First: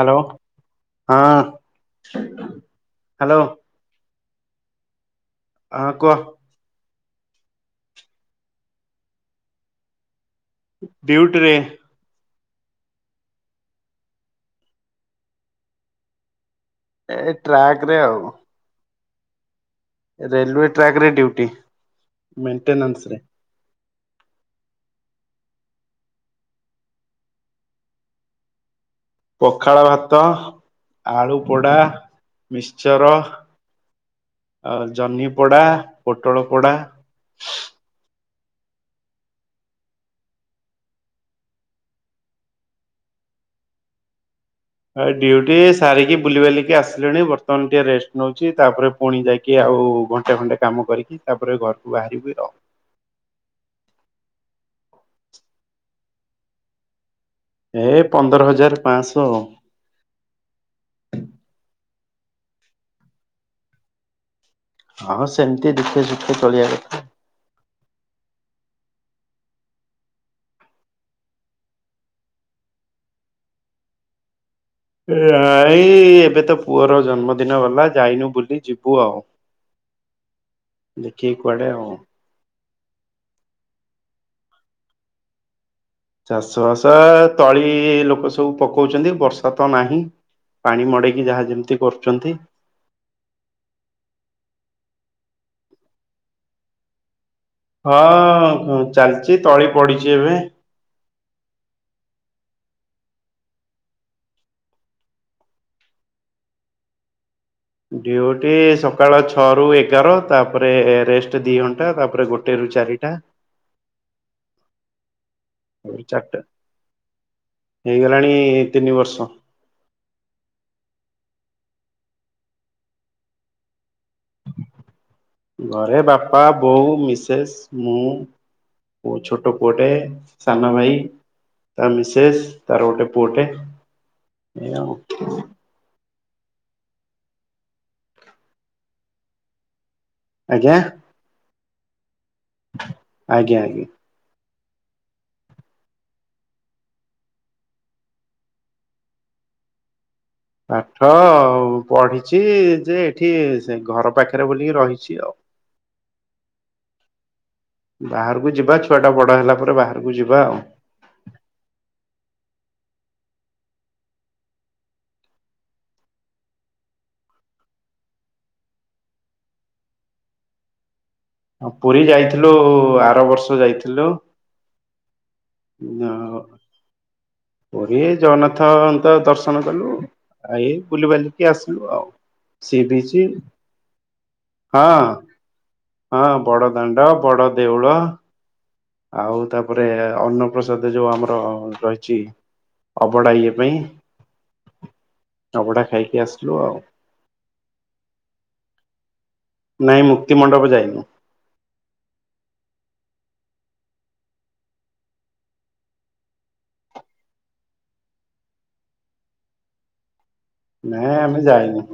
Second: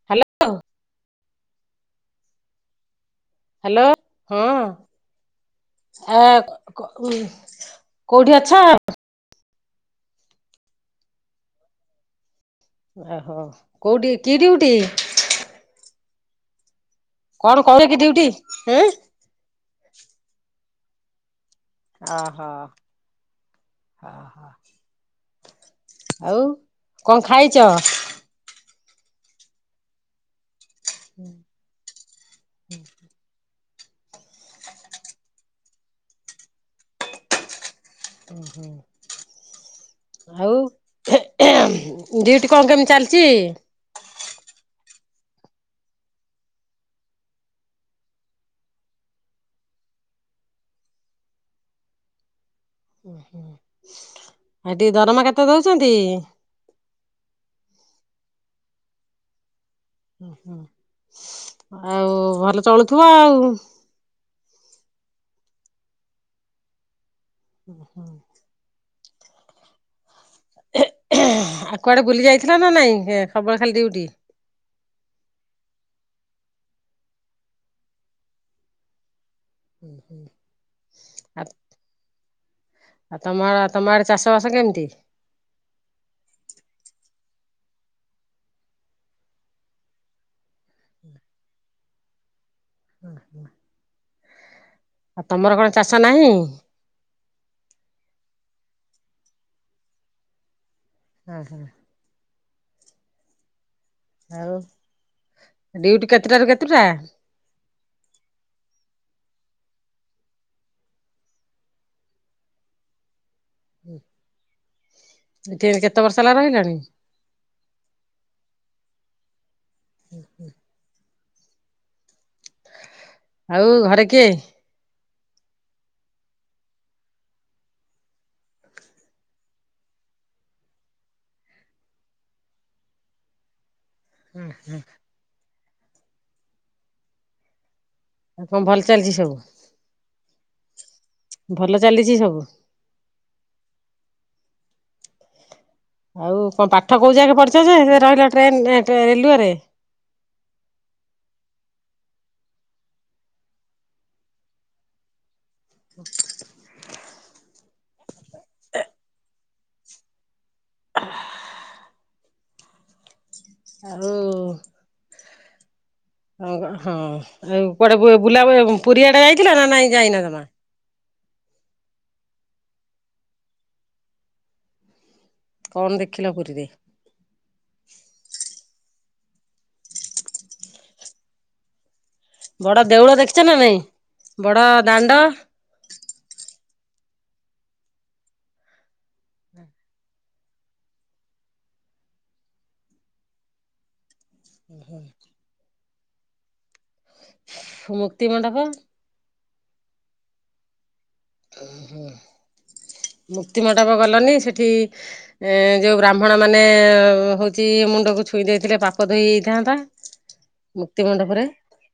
Hello, hello ହଁ hello ହଁ-ଅଁ, କୁହ [inaudible] ଆ କ-କ [inaudible] କୋଉଠି ଅଛ? ଡୀଉଟିରେ। ଆହୋ, କୋଉଠି କି ଡିଉଟି? ଏ କଣ ଟ୍ରାକରେ କରିକି ଡିଉଟି ଆଉ ଆଁ? ରେଲୱେ ଟ୍ରାକ୍ ରେ ଡ୍ୟୁଟି, ମେଣ୍ଟେନାନ୍ସ ରେ। ଆ ହ [inaudible] ଆଉ କଅ ଖାଇଛ? ପଖାଳ ଭାତ, ଆଳୁ ପୋଡା, ମିକ୍ସଚର। [inaudible] ଆ ଜହ୍ନି ପୋଡା, ପୋଟଳ ପୋଡା। ହୁଁ ହୁଁ। ଆଉ ହେଁ ହେଁ, ଡିଉଟି କଅ କେମତି ଚାଲଚି? ଏଇ ଡ୍ୟୁଟି ସାରିକି ବୁଲି ବାଲିକି ଆସିଲିଣି, ବର୍ତ୍ତମାନ ଟିକେ ରେଷ୍ଟ ନୋଉଚି। ତାପରେ ପୁଣି ଯାଇକି ଆଉ ଆଉ ଘଣ୍ଟେ ଖଣ୍ଡେ କାମ କରିକି, ତାପରେ ଘରକୁ ବାହାରିବି ଆଉ। ହୁଁ, [inaudible] ହେଟି ଦରମା କେତେ ଦୋଉଚନ୍ତି? ଏଇ ପନ୍ଦର ହଜାର ପାଶହ ଆଉ। ଉଁ ହୁଁ, [inaudible] ଆଉ ଭଲ ଚଳୁଥୁବ ଆଉ? ହଁ ସେମିତି ଦୁଃଖେ ସୁଖେ ଚଳିବା କଥା। ହୁ ହୁଁ ଆଉ କୁଆଡେ ବୁଲି ଯାଇଥିଲା ନା ନାଇଁ ସବୁବେଳେ ଖାଲି ଡିଉଟି। ନାଇ ଏବେ ତ ପୁଅର ଜନ୍ମଦିନ ଗଲା ଯାଇନୁ ବୁଲି ଯିବୁ ଆଉ ଦେଖିକି କୁଆଡେ ଆଉ ଆ ତମର ତମ ଆଡେ ଚାଷ ବାସ କେମିତି? ଚାଷ ବାସ ତଳି ଲୋକ ସବୁ ପକଉଛନ୍ତି ବର୍ଷା ତ ନାହିଁ। ପାଣି ମଡେଇକି ଯାହା ଯେମିତି କରୁଛନ୍ତି। ହୁ ହୁଁ ଆଉ ତମର କଣ ଚାଷ ନାହିଁ? ହଁ ହ ଚାଲିଚି ତଳି ପଡିଚି ଏବେ। ଅଂ ହଁ ଆଉ ଡିଉଟି କେତେଟାରୁ କେତେଟା? ଡ୍ୟୁଟି ସକାଳ ଛଅ ରୁ ଏଗାର ତାପରେ ରେଷ୍ଟ ଦି ଘଣ୍ଟା ତାପରେ ଗୋଟେ ଚାରିଟା। ହୁଁ, ଚାରିଟା ରହିଲାଣି? ହେଇଗଲାଣି ତିନି ବର୍ଷ। ହୁ ହୁଁ, ଆଉ ଘରେ କିଏ? ଘରେ ବାପା ବୋଉ ମିସେସ୍ ମୁଁ ଓ ଛୋଟ ପୁଅଟେ ସାନ ଭାଇ। ତା ମିସେସ୍ ତାର ଗୋଟେ ପୁଅଟେ ଏଇ ଆଉ। ଆ କଣ ଭଲ ଚାଲିଛି ସବୁ। ଆଜ୍ଞା? ଭଲ ଚାଲିଛି ସବୁ। ଆଜ୍ଞା ଆଜ୍ଞା। ଆଉ କଣ ପାଠ କୋଉ ଯାକେ ପଢ଼ିଛ ଯେ ରହିଲ ଟ୍ରେନ ରେଲୱେରେ ପାଠ ପଢିଚି ଯେ ଏଠି ସେ ଘର ପାଖରେ ବୋଲିକି ରହିଛି ଆଉ। ହ ବାହାରକୁ ଯିବା ଛୁଆ ଟା ବଡ ହେଲା ପରେ ବାହାରକୁ ଯିବା ଆଉ ଆଉ ଉ ହ ହଁ ଆଉ କୁଆଡେ ବୁଲା ପୁରୀଆଡେ ଯାଇଥିଲ ନା ନାଇଁ ଯାଇନା ଜମା ହ ପୁରୀ ଯାଇଥିଲୁ ଆର ବର୍ଷ ଯାଇଥିଲୁ। କଣ ଦେଖିଲ ପୁରୀରେ? ପୁରୀ ଜଗନ୍ନାଥ ତ ଦର୍ଶନ କଲୁ ଆଇ ବୁଲିିବାଲିକି ଆସିଲୁ ଆଉ। ବଡ ଦେଉଳ ସିବିଚ ଦେଖିଛ ନା ନାଇଁ? ବଡ ହଁ ଦାଣ୍ଡ ହଁ ବଡ ଦାଣ୍ଡ ବଡ ଦେଉଳ। ଆଉ ତାପରେ ଅନ୍ନପ୍ରସାଦ ଯୋଉ ଆମର ରହିଚି ଅବଢ଼ାଇଏ ପାଇଁ ଉ ହୁଁ, ଅଭଡା ଖାଇକି ଆସିଲୁ ଆଉ। ମୁକ୍ତି ମଣ୍ଡପ? ନାଇଁ ମୁକ୍ତି ମଣ୍ଡପ ଯାଇନୁ। ଓ ହୋ, ମୁକ୍ତି ମଣ୍ଡପ ଗଲନି ସେଠି ଏଁ ଯୋଉ ବ୍ରାହ୍ମଣ ମାନେ ହଉଚି ମୁଣ୍ଡକୁ ଛୁଇଁ ଦେଇଥିଲେ ପାପ ଧୋଇହେଇଥାନ୍ତା। ନାଇଁ ଆମେ ଯାଇନୁ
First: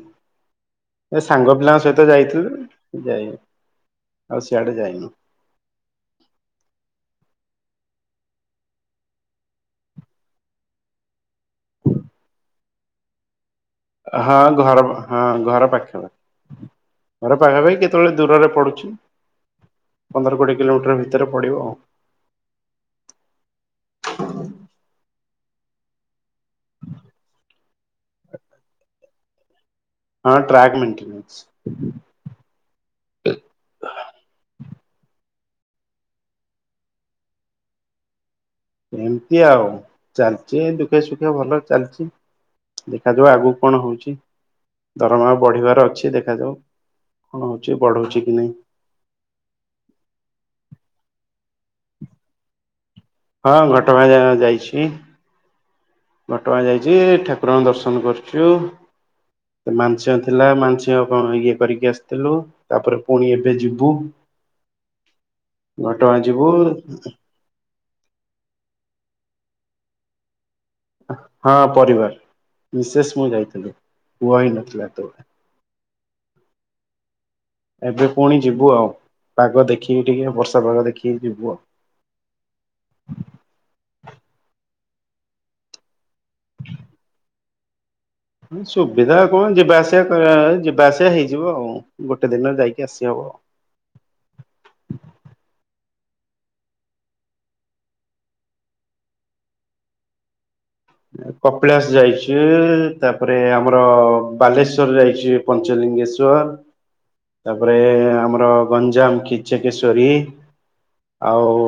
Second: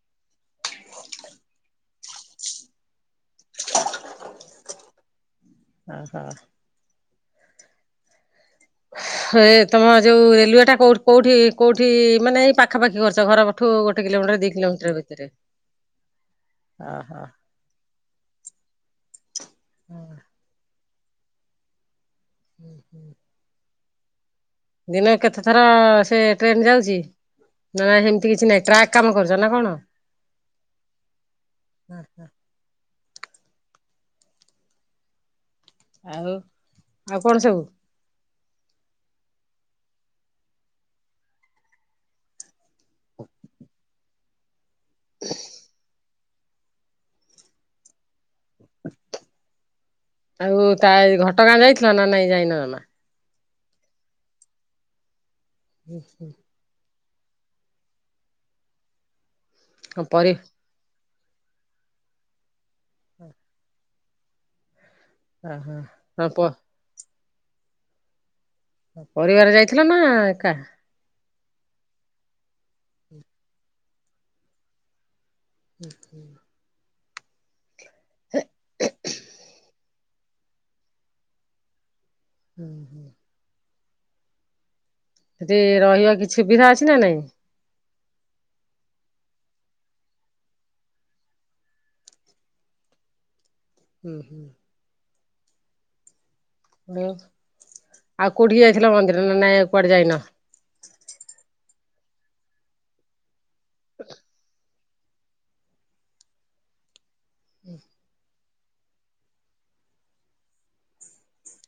ଏ ସାଙ୍ଗ ପିଲାଙ୍କ ସହି ତେ ଯାଇଥିଲୁ ଯାଇନୁ ଆଉ ସିଆଡେ ଯାଇନୁ। ଅ ହୋ, ଏ ତମ ଯୋଉ ରେଲୱେ ଟା କୋ କୋଉଠି କୋଉଠି ମାନେ ଏଇ ପାଖାପାଖି କରୁଛ ଘର ହଁ ଘର ହଁ ଘର ପାଖାପାଖି ଓହୋ। ଘର ପାଖାପାଖି କେତେବେଳେ ଦୂରରେ ପଡୁଛି ପନ୍ଦର କୋଡିଏ କିଲୋମିଟର ଭିତରେ ପଡିବ ଆଉ। ହୁଁ ହୁଁ। ଦିନେ କେତେ ଥର ସେ ଟ୍ରେନ ଯାଉଛି? ନା ହେମିତି କିଛି ନାଇଁ ଟ୍ରାକ୍ କାମ କରୁଛ ନା କଣ? ହଁ ଟ୍ରାକ୍ ମେଣ୍ଟେନସ। ଆଉ ଆଉ କଣ ସବୁ? ଏମିତି ଆଉ ଚାଲିଚି ଏ ଦୁଃଖ ସୁଖେ ଭଲରେ ଚାଲିଛି। ଦେଖାଯିବ ଆଗକୁ କଣ ହଉଛି? ଦରମା ବଢିବାର ଅଛି ଦେଖାଯାଉ କଣ ହଉଛି ବଢଉଛି କି ନାହିଁ? ଆଉ ତା ଏ ଘଟଗାଁ ଯାଇଥିଲ ନା ନାଇଁ ଯାଇନ ଜମା? ହଁ ଘଟଗାଁ ଯାଇଛି। ହୁଁ ହୁଁ। ଆଜି ଠାକୁରଙ୍କ ଦର୍ଶନ କରୁଛୁ ମାଂସିକ ପରି ଥିଲା ମାଂସିକ କଣ ଇଏ କରିକି ଆସିଥିଲୁ ତାପରେ ପୁଣି ଏବେ ଯିବୁ। ଘଟଗାଁ ଯିବୁ। ପରିବାର ଯାଇଥିଲ ନା ଏକା? ହଁ ପରିବାର ମିଶେଷ ମୁଁ ଯାଇଥିଲୁ ପୁଅ ହେଇ ନଥିଲା ହେତେବେଳେ। ହୁଁ ହୁଁ। ଏବେ ପୁଣି ଯିବୁ ଆଉ ପାଗ ଦେଖିକି ଟିକେ ବର୍ଷା ପାଗ ଦେଖିକି ଯିବୁ ଆଉ। ହୁଁ ହୁଁ ସେଠି ରହିବା କିଛି ସୁବିଧା ଅଛି ନା ନାଇଁ? ସୁବିଧା କଣ ଯିବା ଆସିବା କରିବା ଯିବାଆସିବା ହେଇଯିବ ଆଉ ଗୋଟେ ଦିନରେ ଯାଇକି ଆସିିହବ। ହୁଁ ହୁଁ। ଆଉ କୋଉଠି ଯାଇଥିଲା ମନ୍ଦିର ନା ନାଇଁ କୁଆଡେ ଯାଇନ? କପିଳାସ ଯାଇଛୁ ତାପରେ ଆମର ବାଲେଶ୍ଵ ଯାଇଛି ପଞ୍ଚଲିଙ୍ଗେଶ୍ଵର ତାପରେ ଆମର ଗଞ୍ଜାମ କିଚେକିସ୍ଵରୀ। ଆଉ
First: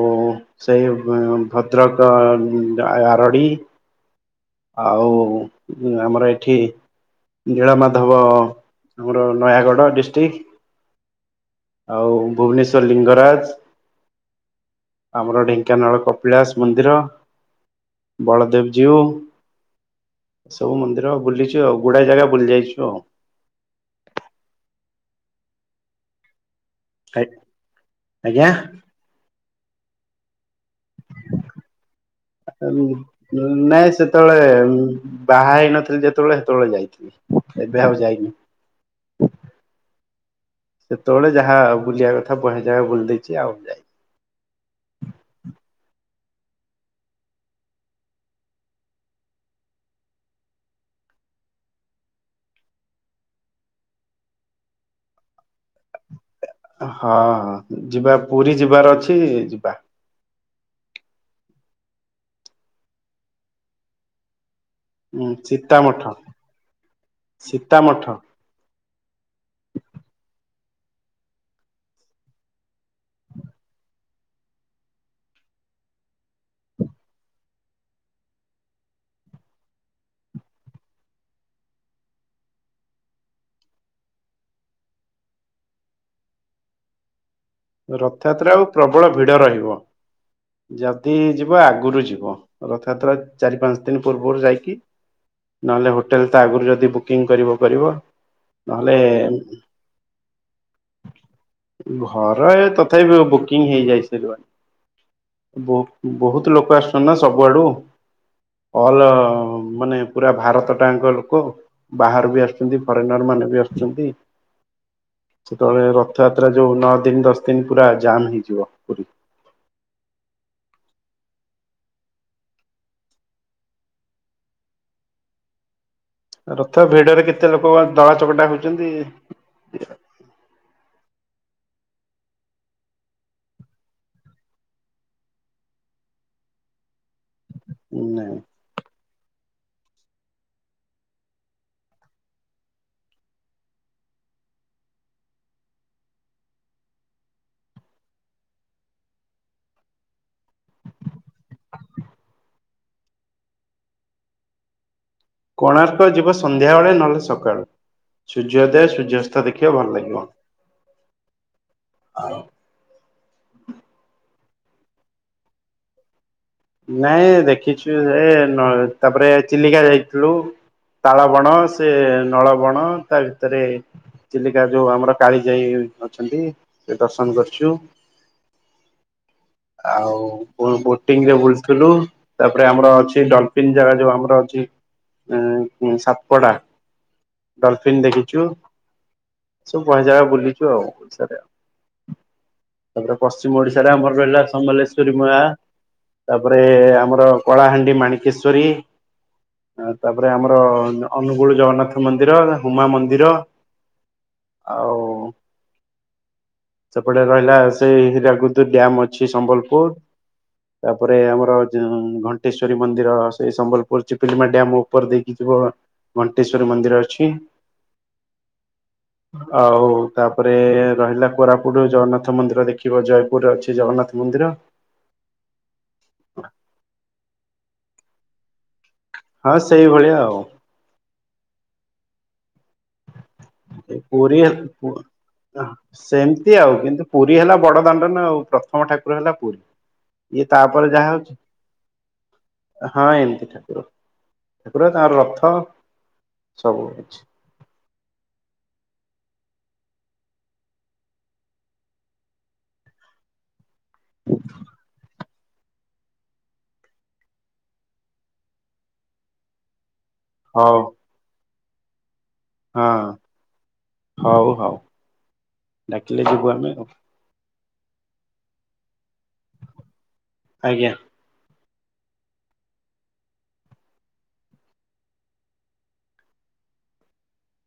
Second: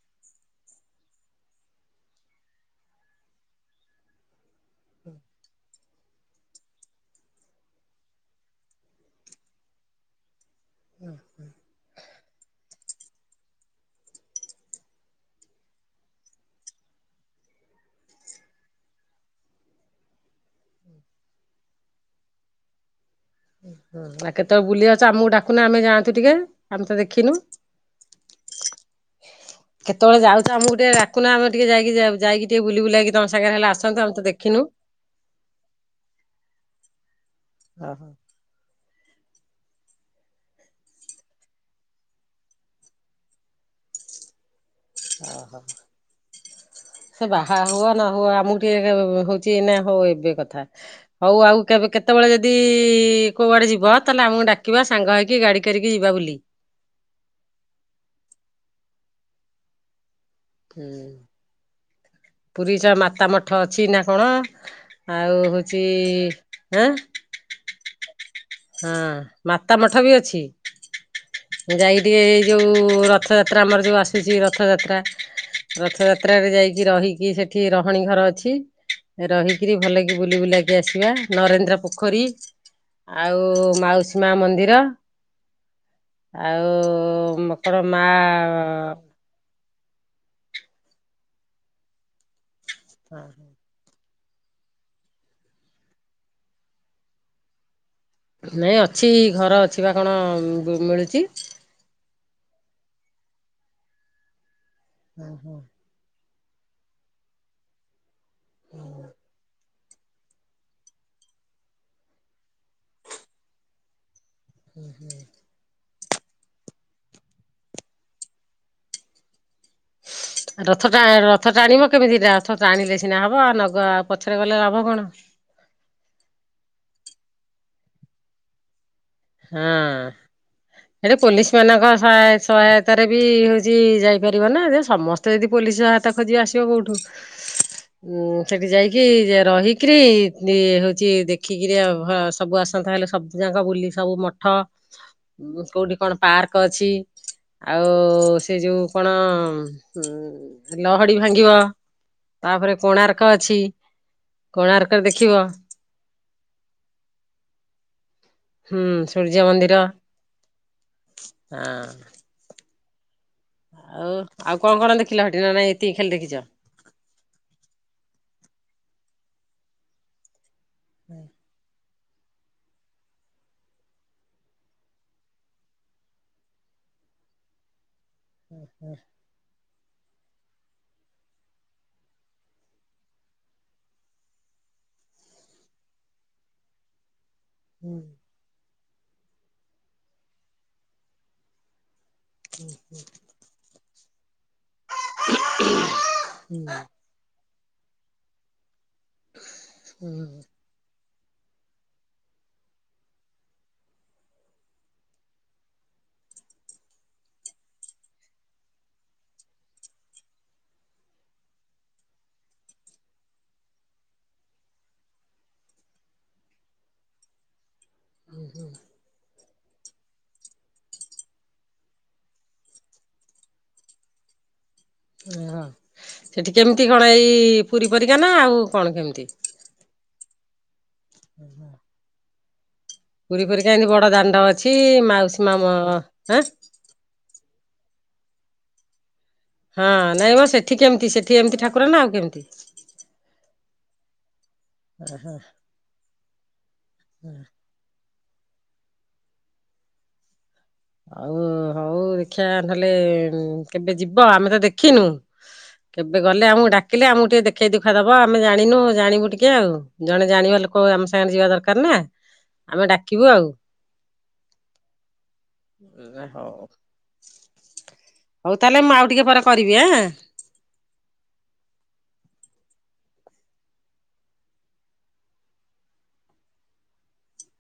ସେଇ ଭଦ୍ରକ ଆରଡ଼ି। ଆଉ ଆମର ଏଇଠି ନୀଳ ମାଧବ ଆମର ନୟାଗଡ଼ ଡିଷ୍ଟିକ୍। ହୁଁ ହୁଁ। ଆଉ ଭୁବନେଶ୍ୱର ଲିଙ୍ଗରାଜ। ଆମର ଢେଙ୍କାନାଳ କପିଳାସ ମନ୍ଦିର। ବଳଦେବ ଯିଉଁ। ସବୁ ମନ୍ଦିର ବୁଲିଛୁ ଆଉ ଗୁଡାଏ ଜାଗା ବୁଲି ଯାଇଛୁ ଆଉ। ହଁ ଆଉ କେତେବେଳେ ବୁଲିିଯାଉଛ ଆମକୁ ଡାକୁନ ଆମେ ଯାଆନ୍ତୁ ଟିକେ? ଆମେ ତ ଦେଖିନୁ। ଆଜ୍ଞା? କେତେବେଳେ ଯାଉ ତ ଆମକୁ ଟିକେଡାକୁୁନା ଆମେ ଟିକେ ଯାଇକି ଯାଇକି ଟିକେ ବୁଲି ବୁଲେଇକି ତମ ସାଙ୍ଗରେ ହେଲେ ନାଇଁ ଆସନ୍ତୁ ଆମେ ତ ସେତେବେଳେ ଦେଖିନୁ। ବାହା ହେଇନଥିଲି ଯେତେବେଳେ ସେତେବେଳେ ଯାଇଥିଲି ଏବେ ଆଉ ଓହୋ ଯାଇନି। ସେତେବେଳେ ଯାହା ବୁଲିବା କଥା ବହେ ଜାଗା ବୁଲି ଦେଇଛି ଆଉ ଯାଇନି। ଓ ହୋ। ସେ ବାହା ହୁଅ ନ ହୁଅ ଆମକୁ ଟିକେ ହଉଛି ନା ହଉ ଏବେ କଥା। ହଉ ଆଉ କେବେ କେତେବେଳେ ଯଦି କୋଉଆଡେ ଯିବ ତାହେଲେ ଆମକୁ ଡାକିବା ସାଙ୍ଗ ହେଇକି ଗାଡି କରିକି ଯିବା ବୁଲି। ହଁ ଯିବା ପୁରୀ ଯିବାର ଅଛି ଯିବା। ହୁଁ ପୁରୀ ଚ ମାତା ମଠ ଅଛି ନା କଣ? ଉଁ ଆଉ ହଉଛି ଆଁ? ତା ମଠ। ହଁ ମାତା ମଠ ବି ଅଛି। ଯାଇ ଟିକେ, ଏଇ ଯଉ ରଥଯାତ୍ରା, ଆମର ଯଉ ଆସୁଛି ରଥଯାତ୍ରା। ରଥଯାତ୍ରାରେ ଯାଇକି ରହିକି ସେଠି ରହଣୀ ଘର ଅଛି ରହିକିରି ଭଲ କି ବୁଲି ବୁଲାକି ଆସିବା, ନରେନ୍ଦ୍ର ପୋଖରୀ ଆଉ, ମାଉସୀ ମା ମନ୍ଦିର, ଆଉ ରଥଯାତ୍ରା ଆଉ ପ୍ରବଳ [unintelligible] ଭିଡ ରହିବ ଯଦି ଯିବ ଆଗରୁ ଯିବ, ରଥଯାତ୍ରା ଚାରି ପାଞ୍ଚ ଦିନ ପୂର୍ବରୁ ଯାଇକି, ନହେଲେ ହୋଟେଲ ତା ଆଗରୁ ଯଦି ବୁକିଂ କରିବ, କରିବ। ନାଇଁ ନହେଲେ ଅଛି, ଘର ଅଛି ବା କଣ ମିଳୁଛି। ଘର ଏ ତଥାପି ବୁକିଂ ହେଇଯାଇ ସରିବଣି। ବହୁତ ଲୋକ ଆସୁଛନ୍ତି ନା ସବୁଆଡ଼ୁ ଅଲ ମାନେ ପୁରା ଭାରତ ଟାଙ୍କ ଲୋକ, ବାହହାର ବି ଆସୁଛନ୍ତି ଫରେନର ମାନ ମାନେ ବି ଆସୁଛନ୍ତି। [inaudible] ସେତେବେଳେ ରଥଯାତ୍ରା ଯଉଁ ନଅ ଦିନ, ଦଶ ଦିନ, ପୁରା ଜାମ୍ ହେଇଯିବ ପୁରୀ ରଥ ଟା ରଥ ଟାଣିବ, କେମିତି ରଥ ଟାଣିଲେ ସିନା ହବ, ଆଉ ନଗ ପଛରେ ଗଲେ ଲାଭ କଣ? [inaudible] ରଥ ଭିଡରେ କେତେ ଲୋକ ଦଳା ଚକଟା ହଉଛନ୍ତି ହଁ ସେଠି ପୋଲିସ ମାନଙ୍କ ସହାୟତାରେ ବି ହଉଛି ଯାଇପାରିବ ନା, ଯେ ସମସ୍ତେ ଯଦି ପୋଲି [unintelligible] ଆସିବ କଉଠୁ ନାଇଁ ସେଠୀ ଯାଇକି ରହିକିରି, ହଉଛି ଦେଖିକିରି, ସବୁ ଆସନ୍ତା ହେଲେ ସବୁ ଯାକ ବୁଲି ସବୁ ମଠ, କୋଉଠି କଣ ପାର୍କ ଅଛି? ଆଉ ସେ ଯୋଉ କଣ? ଲହଡି ଭାଙ୍ଗିବ। ତାପରେ କୋଣାର୍କ ଅଛି, କୋଣାର୍କ କୋଣାର୍କ ଯିବ ସନ୍ଧ୍ୟାବେେଳେ, ନହେଲେ ସକାଳୁ ହୁଁ ସୂର୍ଯ୍ୟ ସୂର୍ଯ୍ୟ ସୂର୍ଯ୍ୟାସ୍ତ ଦେଖିବା ମନ୍ଦିର ଭଲ ଲାଗିବ। ହଁ ଆଉ ଆଉ କଣ କଣ ଦେଖିଲ ହେଟି, ନା ନାଇଁ ଏତିକି ଖାଲି ଦେଖିଛ। ନାଇଁ ଦେଖିଛୁ, ସେ ତାପରେ ଚିଲିକା ଯାଇଥିଲୁ। ତାଳବଣ ସେ ନଳବଣ, ତା ଭିତରେ ଚିଲିକା ଯୋଉ ଆମର କାଳି ଯାଇ ଅଛନ୍ତି। ସେ ଦର୍ଶନ କରଛୁ। [inaudible] ଆଉ ବୋଟିଂରେ ବ ଥିଲୁ, ତାପରେ ଆମର ଅଛି ଡ଼ଲଫିନ ଜାଗା ଯୋଉ ଆମର ଅଛି ଉ ସାତପଡ଼ା ଡଲଫିନ ଦେଖିଛୁ, ସବୁ ବହେଜାଗା ବୁଲିଛୁ ଆଉ, ଓଡ଼ିଶାରେ ଆଉ ତାପରେ ପଶ୍ଚିମ ଓଡିଶାରେ ଆମର ରହିଲା- ସମଲେଶ୍ଵରୀ ମ ତାପରେ ଆମର କଳାହାଣ୍ଡି -ମାଣିକେଶ୍ଵରୀ, ତାପରେ ଆମର ଅନୁଗୁଳ ଜଗନ୍ନାଥ ମନ୍ଦିର, ହୁମା ମନ୍ଦିର ଆଉ ସେପଟେ ରହିଲା ସେଇ ହୀରାକୁଦ ଡ୍ୟାମ ଅଛି, ସମ୍ବଲପୁର ତାପରେ ଆମର ଘଣ୍ଟେଶ୍ଵରୀ ମନ୍ଦିର, ସେ ସମ୍ବଲପୁର ଚିପଲିମା ଡ୍ୟାମ ଉପରେ ଦେଇକି ଓ ଘଣ୍ଟେଶ୍ଵରୀ ମନ୍ଦିର ଅଛି। ହୁ ହୁଁ [inaudible] ଆଉ ତାପରେ ରହିଲା କୋରାପୁଟରୁ ଜଗନ୍ନାଥ ମନ୍ଦିର ଦେଖିବ ଜୟପୁରରେ ଅଛି ଜଗନ୍ନାଥ ମନ୍ଦିର ଓହୋ ସେଠି କେମିତି କଣ? ଏଇ ପୁରୀ ପରିକା ନା ଆଉ କଣ କେମିତି? ହଁ ସେଇଭଳିଆ ଆଉ ପୁରୀ ପରିକା ଏମିତି ଏ ବଡ ଦାଣ୍ଡ ପୁରୀ ଅଛି ମାଉସୀ ମା ମ ଆଁ ସେମିତି ଆଉ କିନ୍ତୁ ପୁରୀ ହେଲା ବଡ଼ ଦାଣ୍ଡନା ଆଉ, ପ୍ରଥମ ଠାକୁ ଉପରେ ହେଲା ହଁ ନାଇଁ ପୁରୀ ମ ଇଏ ସେଠି ତାପରେ କେମିତି ଯାହା ସେଠି ହଉଚି ଏମିତି ଠାକୁର ନା ଆଉ କେମିତି? ହଁ ଏମିତି ଠାକୁର ସେପୁରା ତାର ଓହୋ ରଥ ସବୁ କିଛି। ଆଉ ହଉ ଦେଖିବା ନହେଲେ କେବେ ଯିବ ଆମେ ତ ଦେଖିନୁ। କେବେ ଗଲେ ଆମକୁ ଡାକିଲେ ଆମକୁ ଟିକେ ଦେଖେଇ ଦୁଖା ଦବ ଆମେ ଜାଣିନୁ ଜାଣିବୁ ଟିକେ ଆଉ‌। ଜଣେ ଜାଣିବା ଲୋକ ହଉ ଆମ ସାଙ୍ଗରେ ଯିବା ଦରକାର ନା। ହଁ ଆମେ ଡାକିବୁ ଆଉ। ହଉ ହଉ ଡାକିଲେ ଯିବୁ ହଉ ଆମେ ଆଉ। ହଉ ତାହେଲେ ମୁଁ ଆଉ ଟିକେ ପରେ କରିବି ଆଁ। ଆଜ୍ଞା।